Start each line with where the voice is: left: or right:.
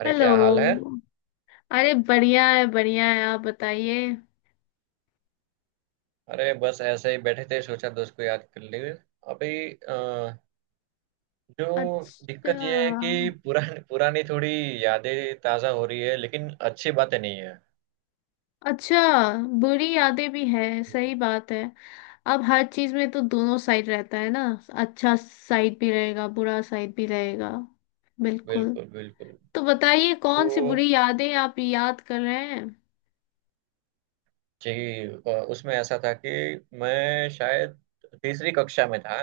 right: अरे क्या हाल है।
left: हेलो। अरे बढ़िया है बढ़िया है, आप बताइए।
right: अरे बस ऐसे ही बैठे थे, सोचा दोस्त को याद कर लिए। अभी अ, जो
left: अच्छा।
right: दिक्कत ये है कि पुरानी पुरानी थोड़ी यादें ताज़ा हो रही है, लेकिन अच्छी बातें नहीं है।
left: अच्छा, बुरी यादें भी है,
right: हम्म।
left: सही बात है। अब हर चीज में तो दोनों साइड रहता है ना। अच्छा साइड भी रहेगा, बुरा साइड भी रहेगा। बिल्कुल।
right: बिल्कुल, बिल्कुल।
left: तो बताइए,
right: तो
left: कौन सी बुरी यादें आप याद कर रहे हैं।
right: जी, उसमें ऐसा था कि मैं शायद तीसरी कक्षा में था,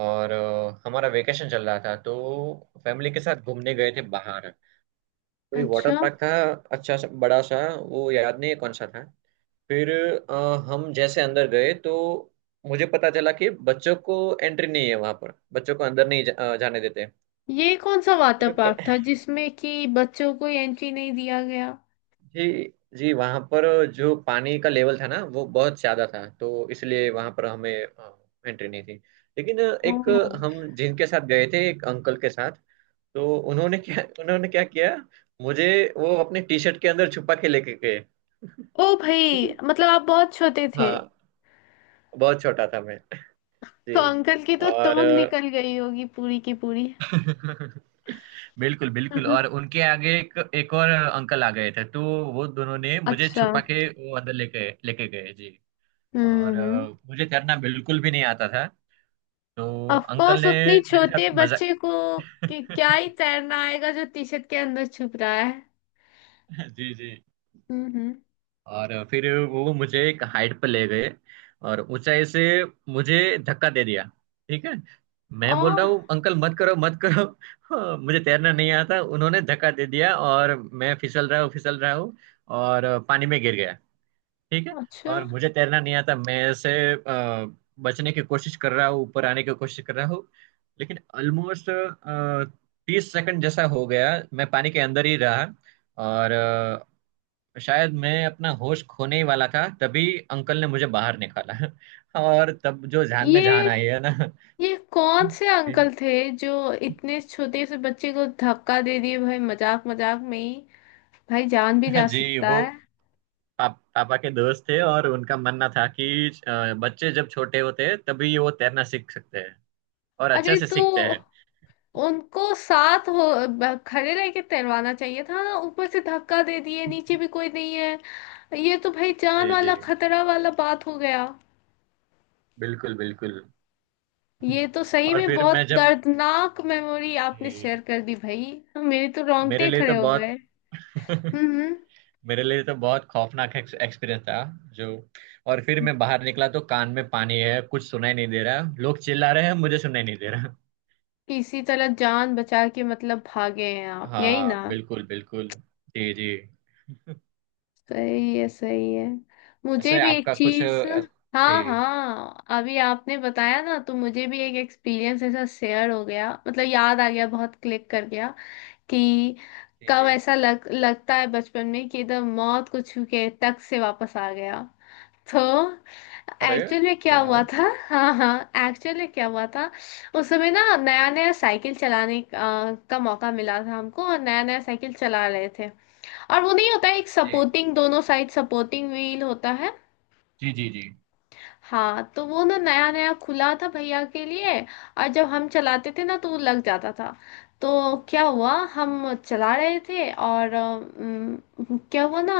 right: और हमारा वेकेशन चल रहा था, तो फैमिली के साथ घूमने गए थे बाहर। कोई वाटर
left: अच्छा।
right: पार्क था, अच्छा सा बड़ा सा। वो याद नहीं है कौन सा था। फिर अ, हम जैसे अंदर गए तो मुझे पता चला कि बच्चों को एंट्री नहीं है, वहां पर बच्चों को अंदर नहीं जाने देते।
left: ये कौन सा वाटर
right: फिर प-
left: पार्क था जिसमें कि बच्चों को एंट्री नहीं दिया गया।
right: जी। जी वहां पर जो पानी का लेवल था ना, वो बहुत ज्यादा था, तो इसलिए वहां पर हमें एंट्री नहीं थी। लेकिन एक
left: ओह।
right: हम जिनके साथ गए थे एक अंकल के साथ, तो उन्होंने क्या किया, मुझे वो अपने टी शर्ट के अंदर छुपा के लेके गए।
left: ओ
right: ठीक है।
left: भाई, मतलब आप बहुत छोटे थे।
right: हाँ, बहुत छोटा था मैं। जी।
left: तो अंकल की तो
right: और
left: टोन निकल गई होगी पूरी की पूरी।
right: बिल्कुल, बिल्कुल।
left: हम्म।
right: और उनके आगे एक एक और अंकल आ गए थे, तो वो दोनों ने मुझे
left: अच्छा।
right: छुपा के वो अंदर लेके लेके गए जी। और
left: हम्म।
right: मुझे तैरना बिल्कुल भी नहीं आता था, तो
left: ऑफ
right: अंकल
left: कोर्स,
right: ने
left: उतनी
right: मेरे
left: छोटे
right: साथ मजाक
left: बच्चे को, कि क्या ही तैरना आएगा जो टी शर्ट के अंदर छुप रहा है।
right: जी, जी।
left: हम्म।
right: और फिर वो मुझे एक हाइट पर ले गए, और ऊंचाई से मुझे धक्का दे दिया। ठीक है।
left: ओ।
right: मैं बोल रहा हूँ, अंकल मत करो, मत करो। हाँ, मुझे तैरना नहीं आता, उन्होंने धक्का दे दिया, और मैं फिसल रहा हूँ, फिसल रहा हूँ, और पानी में गिर गया। ठीक है।
left: अच्छा।
right: और मुझे तैरना नहीं आता, मैं ऐसे बचने की कोशिश कर रहा हूँ, ऊपर आने की कोशिश कर रहा हूँ। लेकिन ऑलमोस्ट तीस सेकंड जैसा हो गया, मैं पानी के अंदर ही रहा। और शायद मैं अपना होश खोने ही वाला था, तभी अंकल ने मुझे बाहर निकाला। और तब जो जान
left: ये
right: में जान आई है ना।
left: ये कौन से
right: जी,
left: अंकल थे, जो इतने छोटे से बच्चे को धक्का दे दिए भाई, मजाक मजाक में ही। भाई जान भी जा
right: जी।
left: सकता
right: वो
left: है।
right: पापा के दोस्त थे, और उनका मानना था कि बच्चे जब छोटे होते हैं तभी वो तैरना सीख सकते हैं, और अच्छे
left: अरे
right: से
left: तो
right: सीखते हैं।
left: उनको साथ हो, खड़े रह के तैरवाना चाहिए था ना, ऊपर से धक्का दे दिए, नीचे भी कोई नहीं है। ये तो भाई जान
right: जी, जी।
left: वाला खतरा वाला बात हो गया।
right: बिल्कुल, बिल्कुल।
left: ये तो सही
right: और
left: में
right: फिर
left: बहुत
right: मैं जब
left: दर्दनाक मेमोरी आपने शेयर
right: जी,
left: कर दी भाई। मेरे तो
right: मेरे
left: रोंगटे
right: लिए
left: खड़े
right: तो
left: हो गए।
right: बहुत
left: हम्म।
right: मेरे लिए तो बहुत खौफनाक एक्सपीरियंस था जो। और फिर मैं बाहर निकला तो कान में पानी है, कुछ सुनाई नहीं दे रहा, लोग चिल्ला रहे हैं, मुझे सुनाई नहीं दे रहा।
left: किसी तरह जान बचा के मतलब भागे हैं आप, यही
right: हाँ,
left: ना।
right: बिल्कुल, बिल्कुल। जी, जी।
left: सही है सही है। मुझे
right: ऐसे
left: भी एक
right: आपका कुछ
left: चीज। हाँ
right: जी,
left: हाँ, अभी आपने बताया ना तो मुझे भी एक एक्सपीरियंस ऐसा शेयर हो गया, मतलब याद आ गया, बहुत क्लिक कर गया। कि
right: जी,
left: कब
right: जी।
left: ऐसा लग लगता है बचपन में, कि एकदम मौत को छू के टक से वापस आ गया। तो
right: अरे
left: एक्चुअल में क्या हुआ
right: हाँ।
left: था हाँ हाँ, एक्चुअल में क्या हुआ था। उस समय ना, नया नया साइकिल चलाने का मौका मिला था हमको, और नया नया साइकिल चला रहे थे। और वो नहीं होता है एक
right: जी,
left: सपोर्टिंग, दोनों साइड सपोर्टिंग व्हील होता है।
right: जी, जी, जी,
left: हाँ, तो वो ना नया नया खुला था भैया के लिए। और जब हम चलाते थे ना तो वो लग जाता था। तो क्या हुआ, हम चला रहे थे और क्या हुआ ना,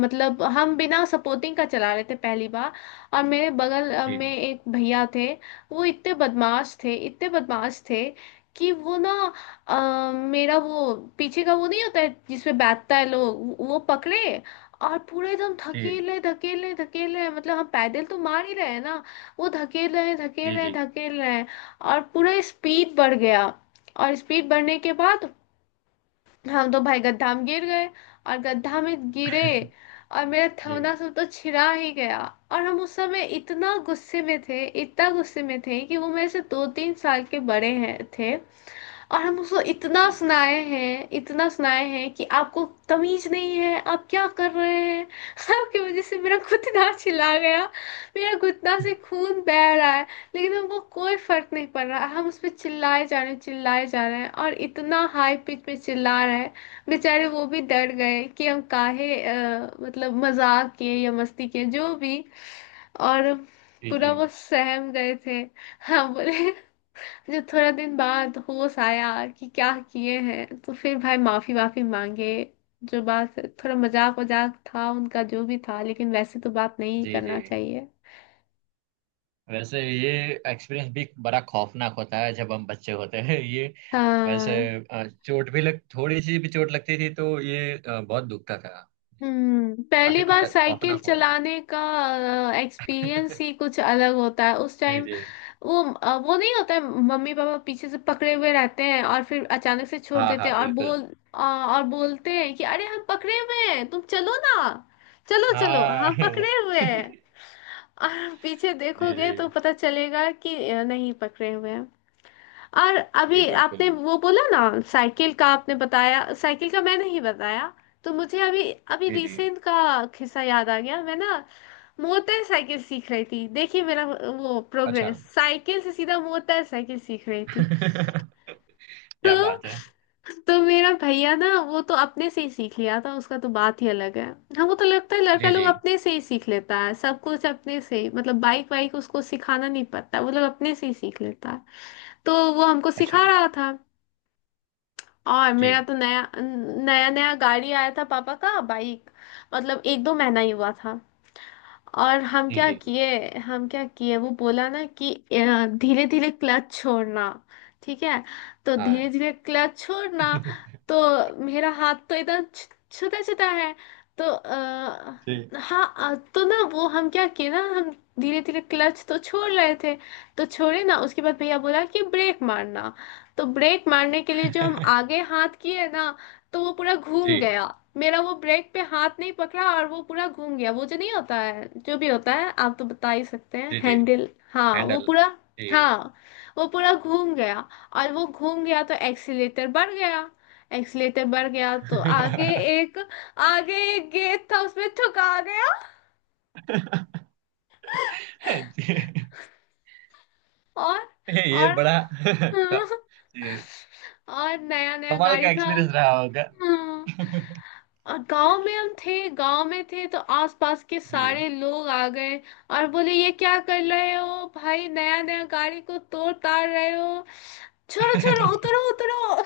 left: मतलब हम बिना सपोर्टिंग का चला रहे थे पहली बार। और मेरे बगल
right: जी,
left: में एक भैया थे। वो इतने बदमाश थे इतने बदमाश थे, कि वो ना मेरा वो पीछे का वो नहीं होता है जिसपे बैठता है लोग, वो पकड़े। और पूरा एकदम
right: जी,
left: धकेल रहे धकेल रहे धकेल रहे हैं। मतलब हम पैदल तो मार ही रहे हैं ना। वो धकेल रहे हैं धकेल
right: जी,
left: रहे हैं
right: जी।
left: धकेल रहे हैं। और पूरा स्पीड बढ़ गया। और स्पीड बढ़ने के बाद हम तो भाई गड्ढा में गिर गए। और गड्ढा में गिरे, और मेरा
right: जी,
left: थोड़ा सा तो छिरा ही गया। और हम उस समय इतना गुस्से में थे इतना गुस्से में थे, कि वो मेरे से 2-3 साल के बड़े हैं थे। और हम उसको इतना
right: जी,
left: सुनाए हैं इतना सुनाए हैं, कि आपको तमीज नहीं है, आप क्या कर रहे हैं आपकी वजह से मेरा घुटना छिला गया, मेरा घुटना से खून बह रहा है। लेकिन हमको कोई फर्क नहीं पड़ रहा, हम उस पर चिल्लाए जा रहे हैं चिल्लाए जा रहे हैं, और इतना हाई पिच में चिल्ला रहे हैं। बेचारे वो भी डर गए, कि हम काहे मतलब मजाक किए या मस्ती किए जो भी। और
right: जी, जी,
left: पूरा वो सहम गए थे। हाँ बोले। फिर थोड़ा दिन बाद होश आया कि क्या किए हैं, तो फिर भाई माफी वाफी मांगे। जो बात, थोड़ा मजाक वजाक था उनका जो भी था, लेकिन वैसे तो बात नहीं
right: जी, जी।
left: करना चाहिए।
right: वैसे ये एक्सपीरियंस भी बड़ा खौफनाक होता है जब हम बच्चे होते हैं, ये। वैसे
left: हाँ।
right: चोट भी लग, थोड़ी सी भी चोट लगती थी तो ये बहुत दुखता था।
left: हम्म। पहली
right: काफी
left: बार
right: खतर
left: साइकिल
right: खौफनाक हुआ।
left: चलाने का एक्सपीरियंस ही कुछ अलग होता है उस
right: जी,
left: टाइम।
right: जी।
left: वो नहीं होता है, मम्मी पापा पीछे से पकड़े हुए रहते हैं और फिर अचानक से छोड़
right: हाँ,
left: देते
right: हाँ,
left: हैं और
right: बिल्कुल।
left: बोल और बोलते हैं कि अरे हम पकड़े हुए हैं, तुम चलो ना, चलो चलो
right: हाँ।
left: हम
right: वो-
left: पकड़े हुए हैं। और पीछे
right: जी,
left: देखोगे
right: जी।
left: तो पता चलेगा कि नहीं पकड़े हुए हैं। और
right: जी
left: अभी आपने
right: बिल्कुल।
left: वो बोला ना साइकिल का, आपने बताया साइकिल का, मैं नहीं बताया। तो मुझे अभी अभी
right: जी, जी।
left: रिसेंट का किस्सा याद आ गया। मैं ना मोटर साइकिल सीख रही थी, देखिए मेरा वो
right: अच्छा।
left: प्रोग्रेस, साइकिल से सीधा मोटर साइकिल सीख रही थी।
right: क्या बात है।
left: तो तो मेरा भैया ना वो तो अपने से ही सीख लिया था, उसका तो बात ही अलग है। हाँ वो तो लगता है लड़का
right: जी,
left: लोग
right: जी।
left: अपने से ही सीख लेता है सब कुछ, अपने से ही मतलब बाइक वाइक उसको सिखाना नहीं पड़ता, वो लोग अपने से ही सीख लेता है। तो वो हमको
right: अच्छा।
left: सिखा रहा था। और मेरा
right: जी,
left: तो नया नया नया गाड़ी आया था, पापा का बाइक। मतलब 1-2 महीना ही हुआ था। और हम
right: जी,
left: क्या
right: जी।
left: किए, हम क्या किए, वो बोला ना कि धीरे धीरे क्लच छोड़ना। ठीक है। तो
right: हाँ।
left: धीरे धीरे क्लच छोड़ना। तो मेरा हाथ तो इधर छुटा छुटा है। तो
right: जी।
left: हाँ तो ना वो हम क्या किए ना, हम धीरे धीरे क्लच तो छोड़ रहे थे। तो छोड़े ना, उसके बाद भैया बोला कि ब्रेक मारना। तो ब्रेक मारने के लिए जो हम आगे हाथ किए ना, तो वो पूरा
right: जी,
left: घूम गया। मेरा वो ब्रेक पे हाथ नहीं पकड़ा और वो पूरा घूम गया, वो जो नहीं होता है, जो भी होता है आप तो बता ही सकते हैं,
right: जी। जी
left: हैंडल, हाँ वो
right: हैंडल।
left: पूरा।
right: जी।
left: हाँ वो पूरा घूम गया। और वो घूम गया तो एक्सीलेटर बढ़ गया। एक्सीलेटर बढ़ गया तो एक आगे एक गेट था उसमें ठुका गया।
right: ये
left: और
right: ये
left: और
right: बड़ा क- ये
left: और नया नया
right: कमाल
left: गाड़ी
right: का
left: था।
right: एक्सपीरियंस रहा होगा।
left: हाँ। और गांव में हम थे, गांव में थे तो आसपास के
right: जी,
left: सारे लोग आ गए। और बोले ये क्या कर रहे हो भाई, नया नया गाड़ी को तोड़ ताड़ रहे हो, छोड़ो छोड़ो उतरो उतरो।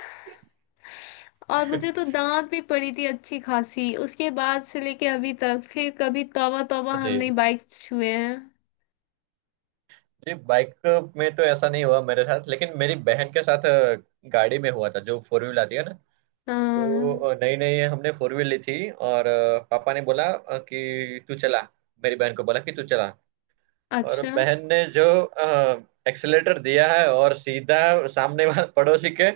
left: और मुझे तो दांत भी पड़ी थी अच्छी खासी, उसके बाद से लेके अभी तक फिर कभी तौबा तौबा
right: जी।
left: हमने बाइक छुए हैं।
right: जी बाइक में तो ऐसा नहीं हुआ मेरे साथ, लेकिन मेरी बहन के साथ गाड़ी में हुआ था, जो फोर व्हील आती है ना।
left: हाँ।
right: तो नई नई हमने फोर व्हील ली थी, और पापा ने बोला कि तू चला, मेरी बहन को बोला कि तू चला। और
left: अच्छा।
right: बहन ने जो एक्सेलेटर दिया है, और सीधा सामने वाले पड़ोसी के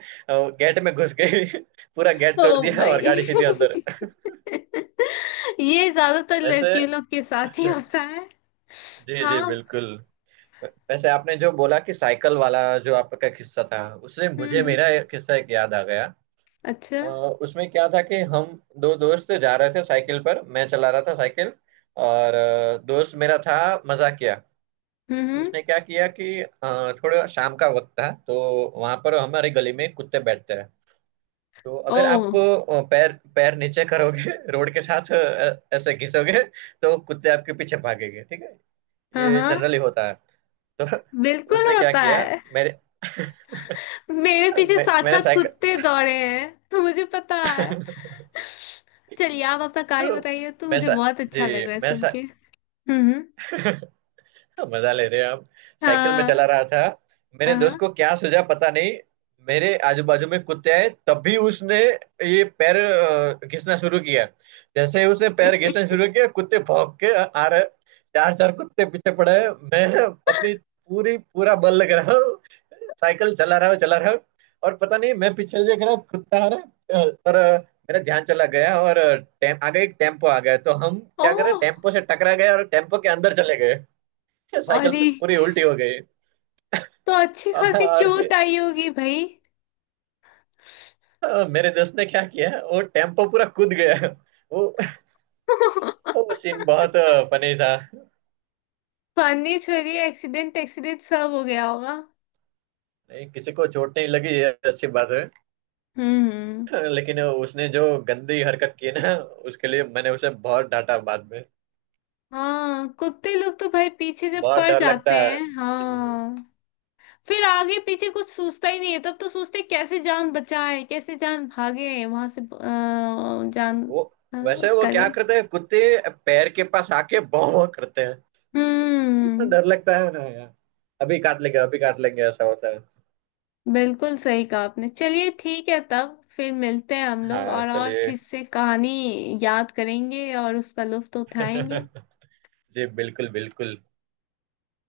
right: गेट में घुस गई। पूरा गेट
left: ओ
right: तोड़ दिया, और
left: भाई
right: गाड़ी सीधी अंदर।
left: ये ज्यादातर
right: वैसे
left: लड़कियों लोग के साथ ही होता है।
right: जी, जी
left: हाँ।
right: बिल्कुल। वैसे आपने जो बोला कि साइकिल वाला, जो आपका किस्सा था, उससे मुझे
left: हम्म।
right: मेरा एक किस्सा एक याद आ गया।
left: अच्छा।
right: अ, उसमें क्या था कि हम दो दोस्त जा रहे थे साइकिल पर, मैं चला रहा था साइकिल। और दोस्त मेरा था मजाकिया।
left: हम्म हम्म।
right: उसने क्या किया कि थोड़ा शाम का वक्त था, तो वहां पर हमारे गली में कुत्ते बैठते हैं। तो अगर
left: ओ।
right: आप पैर पैर नीचे करोगे रोड के साथ ऐसे घिसोगे, तो कुत्ते आपके पीछे भागेंगे। ठीक है।
left: हाँ
right: ये
left: हाँ
right: जनरली होता है। तो
left: बिल्कुल
right: उसने क्या
left: होता
right: किया,
left: है।
right: मेरे
left: मेरे पीछे
right: मैं,
left: सात
right: मैंने
left: सात
right: साइकिल
left: कुत्ते दौड़े हैं, तो मुझे पता है। चलिए आप अपना कार्य बताइए, तो
right: मैं
left: मुझे
right: सा,
left: बहुत अच्छा लग
right: जी
left: रहा है सुन के। हम्म।
right: मजा ले रहे हो आप। साइकिल में
left: हाँ
right: चला रहा था, मेरे
left: हाँ।
right: दोस्त को क्या सूझा पता नहीं। मेरे आजू बाजू में कुत्ते आए, तभी उसने ये पैर घिसना शुरू किया। जैसे ही उसने पैर घिसना शुरू किया, कुत्ते भौंक के आ रहे, चार चार कुत्ते पीछे पड़े हैं। मैं अपनी पूरी पूरा बल लग रहा हूँ, साइकिल चला रहा हूँ, चला रहा हूँ। और पता नहीं, मैं पीछे देख रहा हूँ, कुत्ता आ रहा है, और मेरा ध्यान चला गया, और टेम आगे एक टेम्पो आ गया, तो हम
left: ओ।
right: क्या करें, टेम्पो से टकरा गए और टेम्पो के अंदर चले गए, साइकिल
left: अरे
right: पे पूरी उल्टी हो गई।
left: तो अच्छी खासी
right: और
left: चोट
right: फिर
left: आई होगी भाई।
right: मेरे दोस्त ने क्या किया, वो टेम्पो पूरा कूद गया। वो वो सीन बहुत फनी था।
left: पानी छोरी एक्सीडेंट एक्सीडेंट सब हो गया होगा।
right: नहीं, किसी को चोट नहीं लगी, ये अच्छी बात है।
left: हम्म।
right: लेकिन उसने जो गंदी हरकत की ना, उसके लिए मैंने उसे बहुत डांटा बाद में।
left: हाँ कुत्ते लोग तो भाई पीछे जब
right: बहुत
left: पड़
right: डर लगता
left: जाते
right: है।
left: हैं
right: सी-
left: हाँ। फिर आगे पीछे कुछ सोचता ही नहीं है तब तो, सोचते हैं, कैसे जान बचाए कैसे जान भागे वहां से जान
right: वो वैसे वो क्या
left: करे।
right: करते हैं कुत्ते, पैर के पास आके भौं करते हैं। इतना
left: हम्म।
right: डर लगता है ना यार, अभी काट लेंगे, अभी काट लेंगे ऐसा होता है।
left: बिल्कुल सही कहा आपने। चलिए ठीक है, तब फिर मिलते हैं हम लोग
right: हाँ,
left: और
right: चलिए।
left: किससे कहानी याद करेंगे और उसका लुत्फ तो उठाएंगे।
right: जी बिल्कुल, बिल्कुल।